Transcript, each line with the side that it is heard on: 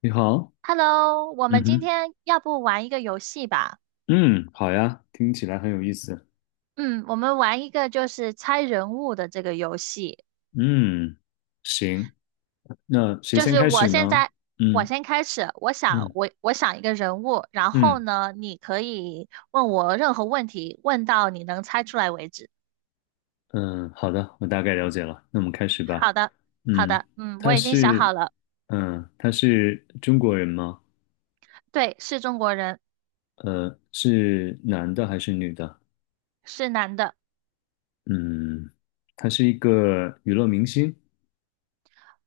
left: 你好，
right: Hello，我
left: 嗯
right: 们今
left: 哼，
right: 天要不玩一个游戏吧？
left: 嗯，好呀，听起来很有意思。
right: 嗯，我们玩一个就是猜人物的这个游戏。
left: 嗯，行，那谁
right: 就
left: 先
right: 是
left: 开
right: 我
left: 始
right: 现
left: 呢？
right: 在，我
left: 嗯
right: 先开始，我想
left: 嗯
right: 我想一个人物，然后
left: 嗯
right: 呢，你可以问我任何问题，问到你能猜出来为止。
left: 嗯，好的，我大概了解了，那我们开始吧。
right: 好的，好
left: 嗯，
right: 的，嗯，我
left: 他
right: 已经想
left: 是，
right: 好了，
left: 他是中国人吗？
right: 对，是中国人，
left: 是男的还是女的？
right: 是男的，
left: 嗯，他是一个娱乐明星。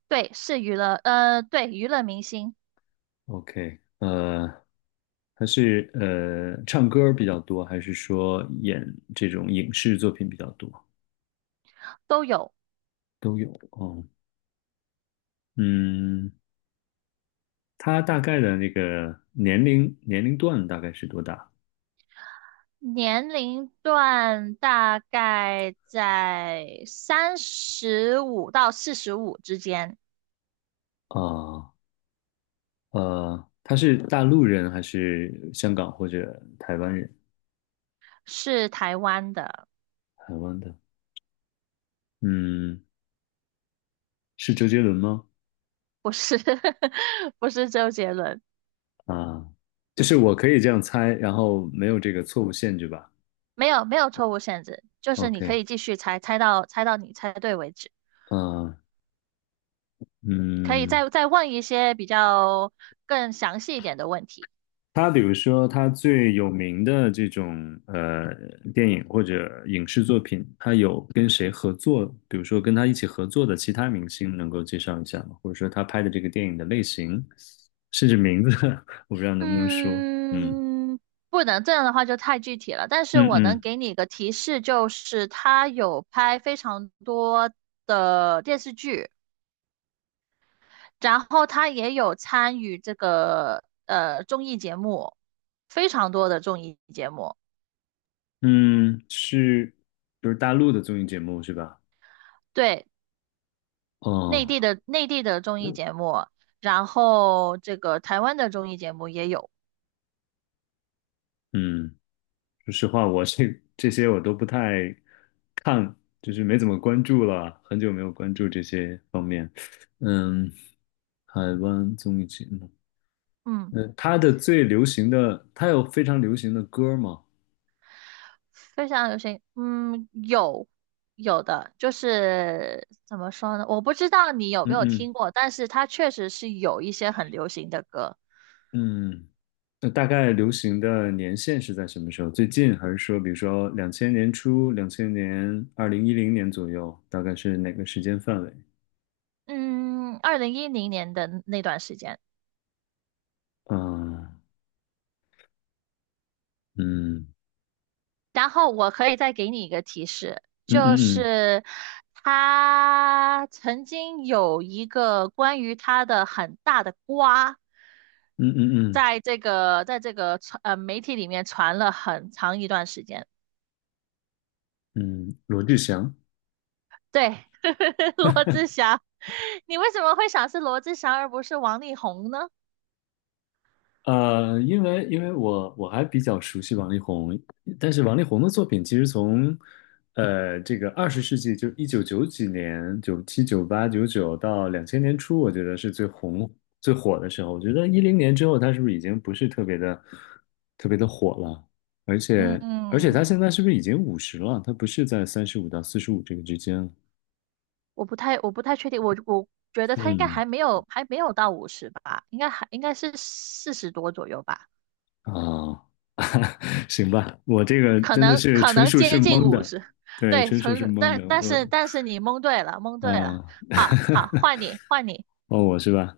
right: 对，是娱乐，对，娱乐明星
left: OK，他是唱歌比较多，还是说演这种影视作品比较多？
right: 都有。
left: 都有哦。嗯，他大概的那个年龄段大概是多大
right: 年龄段大概在35到45之间，
left: 啊？他是大陆人还是香港或者台湾人？
right: 是台湾的，
left: 台湾的，嗯，是周杰伦吗？
right: 不是 不是周杰伦，
left: 啊，就是我可以这样猜，然后没有这个错误限制吧
right: 没有没有错误限制，就是你可
left: ？OK，
right: 以继续猜，猜到你猜对为止，
left: 嗯、呃
right: 可以
left: 嗯。
right: 再问一些比较更详细一点的问题。
left: 他比如说，他最有名的这种电影或者影视作品，他有跟谁合作？比如说跟他一起合作的其他明星，能够介绍一下吗？或者说他拍的这个电影的类型，甚至名字，我不知道能不能说。嗯
right: 嗯，不能这样的话就太具体了，但是
left: 嗯
right: 我能
left: 嗯
right: 给你一个提示，就是他有拍非常多的电视剧，然后他也有参与这个综艺节目，非常多的综艺节目，
left: 嗯，就是大陆的综艺节目是吧？
right: 对，内
left: 哦，
right: 地的内地的综艺节目，然后这个台湾的综艺节目也有，
left: 嗯说实话，我这些我都不太看，就是没怎么关注了，很久没有关注这些方面。嗯，海湾综艺节目，
right: 嗯。
left: 他的最流行的，他有非常流行的歌吗？
right: 非常流行，嗯，有有的，就是怎么说呢？我不知道你有没
left: 嗯
right: 有
left: 嗯
right: 听过，但是它确实是有一些很流行的歌。
left: 嗯，那大概流行的年限是在什么时候？最近还是说，比如说两千年初、两千年、2010年左右，大概是哪个时间范围？
right: 嗯，2010年的那段时间，
left: 啊，嗯
right: 然后我可以再给你一个提示，
left: 嗯
right: 就
left: 嗯嗯
right: 是他曾经有一个关于他的很大的瓜，
left: 嗯嗯嗯
right: 在这个传媒体里面传了很长一段时间。
left: 嗯，罗志祥。
right: 对，罗志祥，你为什么会想是罗志祥而不是王力宏呢？
left: 因为我还比较熟悉王力宏，但是王力宏的作品其实从这个20世纪就一九九几年、97、九八、九九到两千年初，我觉得是最红最火的时候。我觉得一零年之后，他是不是已经不是特别的火了？而且
right: 嗯，
left: 他现在是不是已经50了？他不是在35到45这个之间了？
right: 我不太确定，我觉得他应该
left: 嗯
right: 还没有，还没有到五十吧，应该是40多左右吧，
left: 啊，行吧，我这个
right: 可
left: 真的
right: 能
left: 是
right: 可
left: 纯
right: 能
left: 属是
right: 接近
left: 蒙
right: 五
left: 的，
right: 十。
left: 对，
right: 对，
left: 纯属是
right: 纯，
left: 蒙的，我。
right: 但是你蒙对了，蒙对了。
left: 嗯，
right: 好好，换你，
left: 哦，我是吧？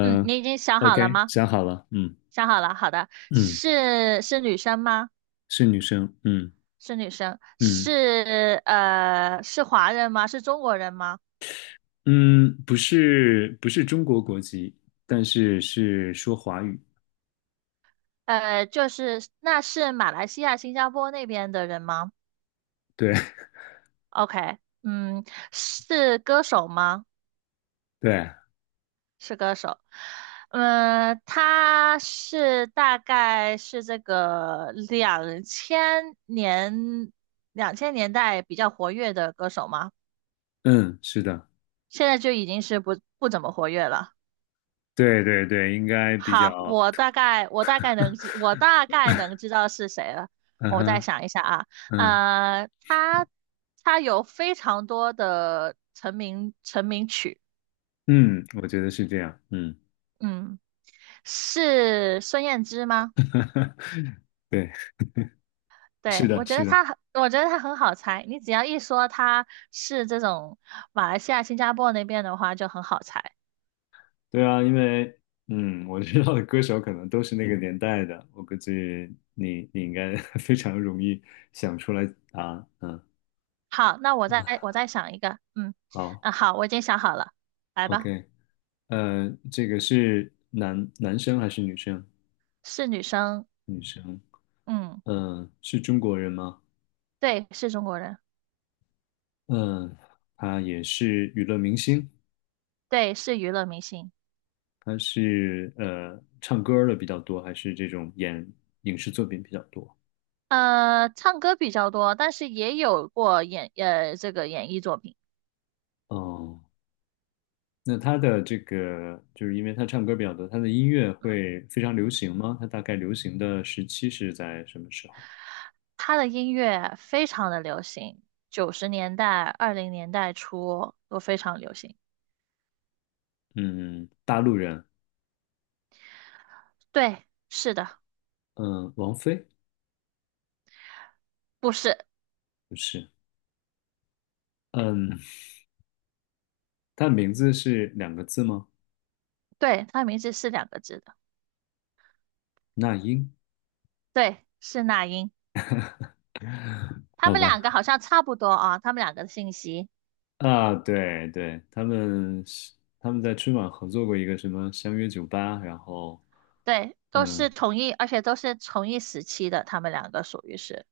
right: 嗯，你已经想好了
left: ，OK，
right: 吗？
left: 想好了，嗯
right: 想好了，好的，
left: 嗯，
right: 是是女生吗？
left: 是女生，嗯
right: 是女生，
left: 嗯
right: 是是华人吗？是中国人吗？
left: 嗯，不是不是中国国籍，但是是说华语，
right: 呃，就是那是马来西亚、新加坡那边的人吗
left: 对
right: ？OK，嗯，是歌手吗？
left: 对，
right: 是歌手。嗯，他大概是这个2000年代比较活跃的歌手吗？
left: 嗯，是的，
right: 现在就已经是不怎么活跃了。
left: 对对对，应该比较，
right: 好，我大概能知道是谁了。
left: 嗯
right: 我再
left: 哼，
right: 想一下啊，
left: 嗯
right: 呃，他他有非常多的成名曲，
left: 嗯，我觉得是这样，嗯，
right: 嗯，是孙燕姿吗？
left: 对，是
right: 对，
left: 的，是的。
right: 我觉得他很好猜。你只要一说他是这种马来西亚、新加坡那边的话，就很好猜。
left: 对啊，因为我知道的歌手可能都是那个年代的，我估计你应该 非常容易想出来啊，嗯，
right: 好，那我再想一个，嗯，
left: 好
right: 啊，好，我已经想好了，来吧，
left: ，OK，这个是男生还是女生？
right: 是女生，
left: 女生，
right: 嗯，
left: 嗯、是中国人吗？
right: 对，是中国人。
left: 嗯、他也是娱乐明星，
right: 对，是娱乐明星，
left: 他是唱歌儿的比较多，还是这种演影视作品比较多？
right: 呃，唱歌比较多，但是也有过演，呃，这个演艺作品。
left: 哦、那他的这个，就是因为他唱歌比较多，他的音乐会非常流行吗？他大概流行的时期是在什么时候？
right: 他的音乐非常的流行，90年代、20年代初都非常流行。
left: 嗯，大陆人，
right: 对，是的，
left: 嗯，王菲
right: 不是，
left: 不是，嗯，他的名字是两个字吗？
right: 对，他名字是两个字的，
left: 那英，
right: 对，是那英。他
left: 好
right: 们
left: 吧，
right: 两个好像差不多啊，他们两个的信息，
left: 啊，对对，他们在春晚合作过一个什么相约1998，然后
right: 对，都
left: 嗯，
right: 是同一，而且都是同一时期的，他们两个属于是，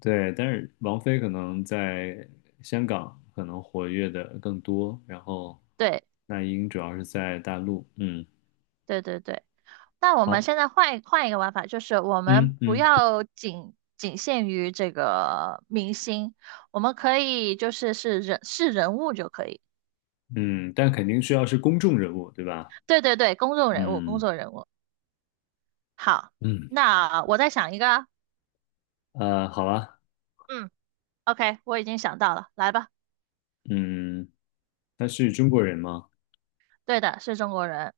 left: 对，但是王菲可能在香港可能活跃的更多，然后
right: 对，
left: 那英主要是在大陆。嗯，
right: 对对对。那我们
left: 好，
right: 现在换一个玩法，就是我们
left: 嗯
right: 不
left: 嗯
right: 要仅仅限于这个明星，我们可以就是是人物就可以。
left: 嗯，但肯定需要是公众人物，对吧？
right: 对对对，公众人物，公
left: 嗯
right: 众人物。好，
left: 嗯，
right: 那我再想一个啊。
left: 好吧，
right: 嗯，OK，我已经想到了，来吧。
left: 嗯，他是中国人吗？
right: 对的，是中国人。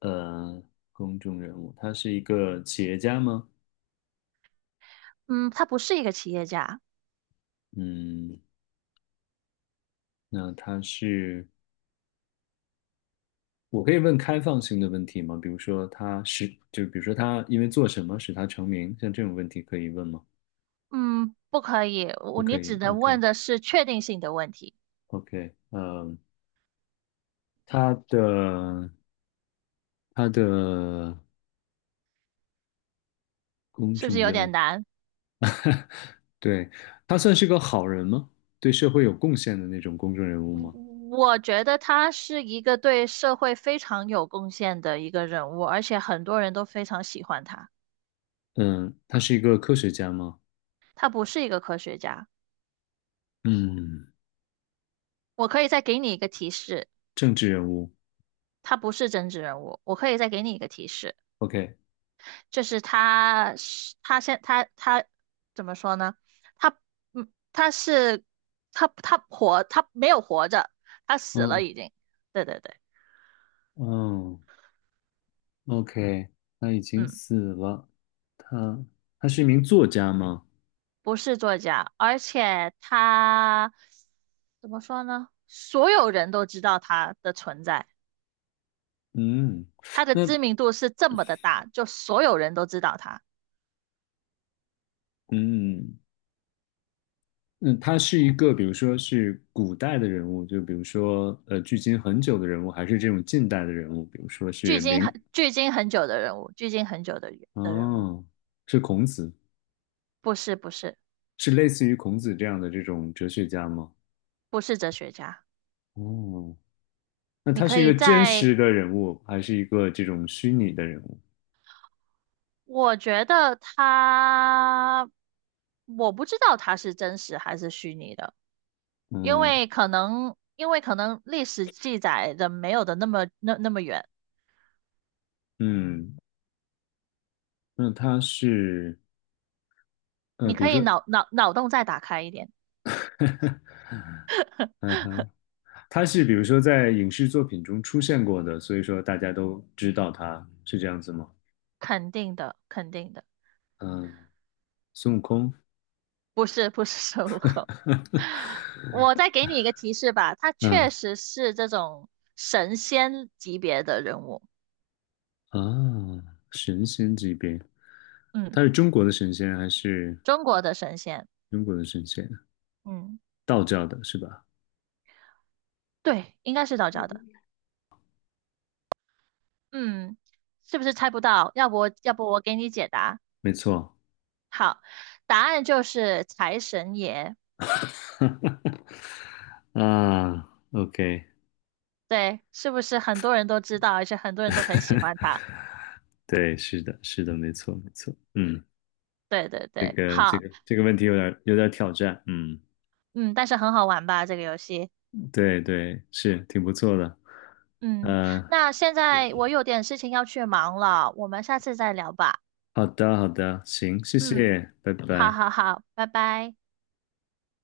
left: 呃，公众人物，他是一个企业家吗？
right: 嗯，他不是一个企业家。
left: 嗯，那他是。我可以问开放性的问题吗？比如说就比如说他因为做什么使他成名，像这种问题可以问吗？
right: 嗯，不可以，
left: 不可
right: 你只
left: 以。
right: 能问的是确定性的问题，
left: OK，OK，嗯，他的他的公
right: 是不是
left: 众
right: 有
left: 人
right: 点
left: 物，
right: 难？
left: 对，他算是个好人吗？对社会有贡献的那种公众人物吗？
right: 我觉得他是一个对社会非常有贡献的一个人物，而且很多人都非常喜欢他。
left: 嗯，他是一个科学家吗？
right: 他不是一个科学家，
left: 嗯，
right: 我可以再给你一个提示，
left: 政治人物。
right: 他不是政治人物。我可以再给你一个提示，
left: OK，
right: 就是他是他现他他怎么说呢？他他是他他活他没有活着，他死了
left: 嗯
right: 已经。对对对，
left: 嗯，OK，他已经
right: 嗯。
left: 死了。他他是一名作家吗？
right: 不是作家，而且他怎么说呢？所有人都知道他的存在，
left: 嗯，
right: 他的
left: 那
right: 知名度是这么的大，就所有人都知道他，
left: 嗯，那他是一个，比如说是古代的人物，就比如说距今很久的人物，还是这种近代的人物，比如说是明，
right: 距今很久的人物，距今很久的人的人物，
left: 哦，是孔子，
right: 不是不是
left: 是类似于孔子这样的这种哲学家吗？
right: 不是哲学家，
left: 哦，那
right: 你
left: 他
right: 可
left: 是一
right: 以
left: 个真
right: 在，
left: 实的人物，还是一个这种虚拟的人物？
right: 我觉得他，我不知道他是真实还是虚拟的。因
left: 嗯
right: 为可能，因为可能历史记载的没有的那么那么远，
left: 嗯，那他是
right: 你
left: 比
right: 可
left: 如
right: 以
left: 说，
right: 脑洞再打开一点，
left: 嗯哼。他是比如说在影视作品中出现过的，所以说大家都知道他是这样子吗？
right: 肯定的，肯定的，
left: 嗯，孙悟空，
right: 不是不是孙悟空。我再给你一个提示吧，他
left: 嗯
right: 确实是这种神仙级别的人物，
left: 啊，神仙级别，
right: 嗯，
left: 他是中国的神仙还是
right: 中国的神仙，
left: 中国的神仙？
right: 嗯，
left: 道教的是吧？
right: 对，应该是道教的，嗯，是不是猜不到？要不我给你解答，
left: 没错
right: 好，答案就是财神爷，
left: 啊，OK，
right: 对，是不是很多人都知道，而且很多人都很喜欢他？
left: 对，是的，是的，没错，没错，嗯，
right: 对对
left: 这
right: 对，
left: 个这
right: 好，
left: 个这个问题有点挑战，嗯，
right: 嗯，但是很好玩吧，这个游戏。
left: 对对，是挺不错的，
right: 嗯，
left: 呃，
right: 那现在我有点事情要去忙了，我们下次再聊吧。
left: 好的好的，行，谢
right: 嗯，
left: 谢，拜
right: 好
left: 拜。
right: 好好，拜拜。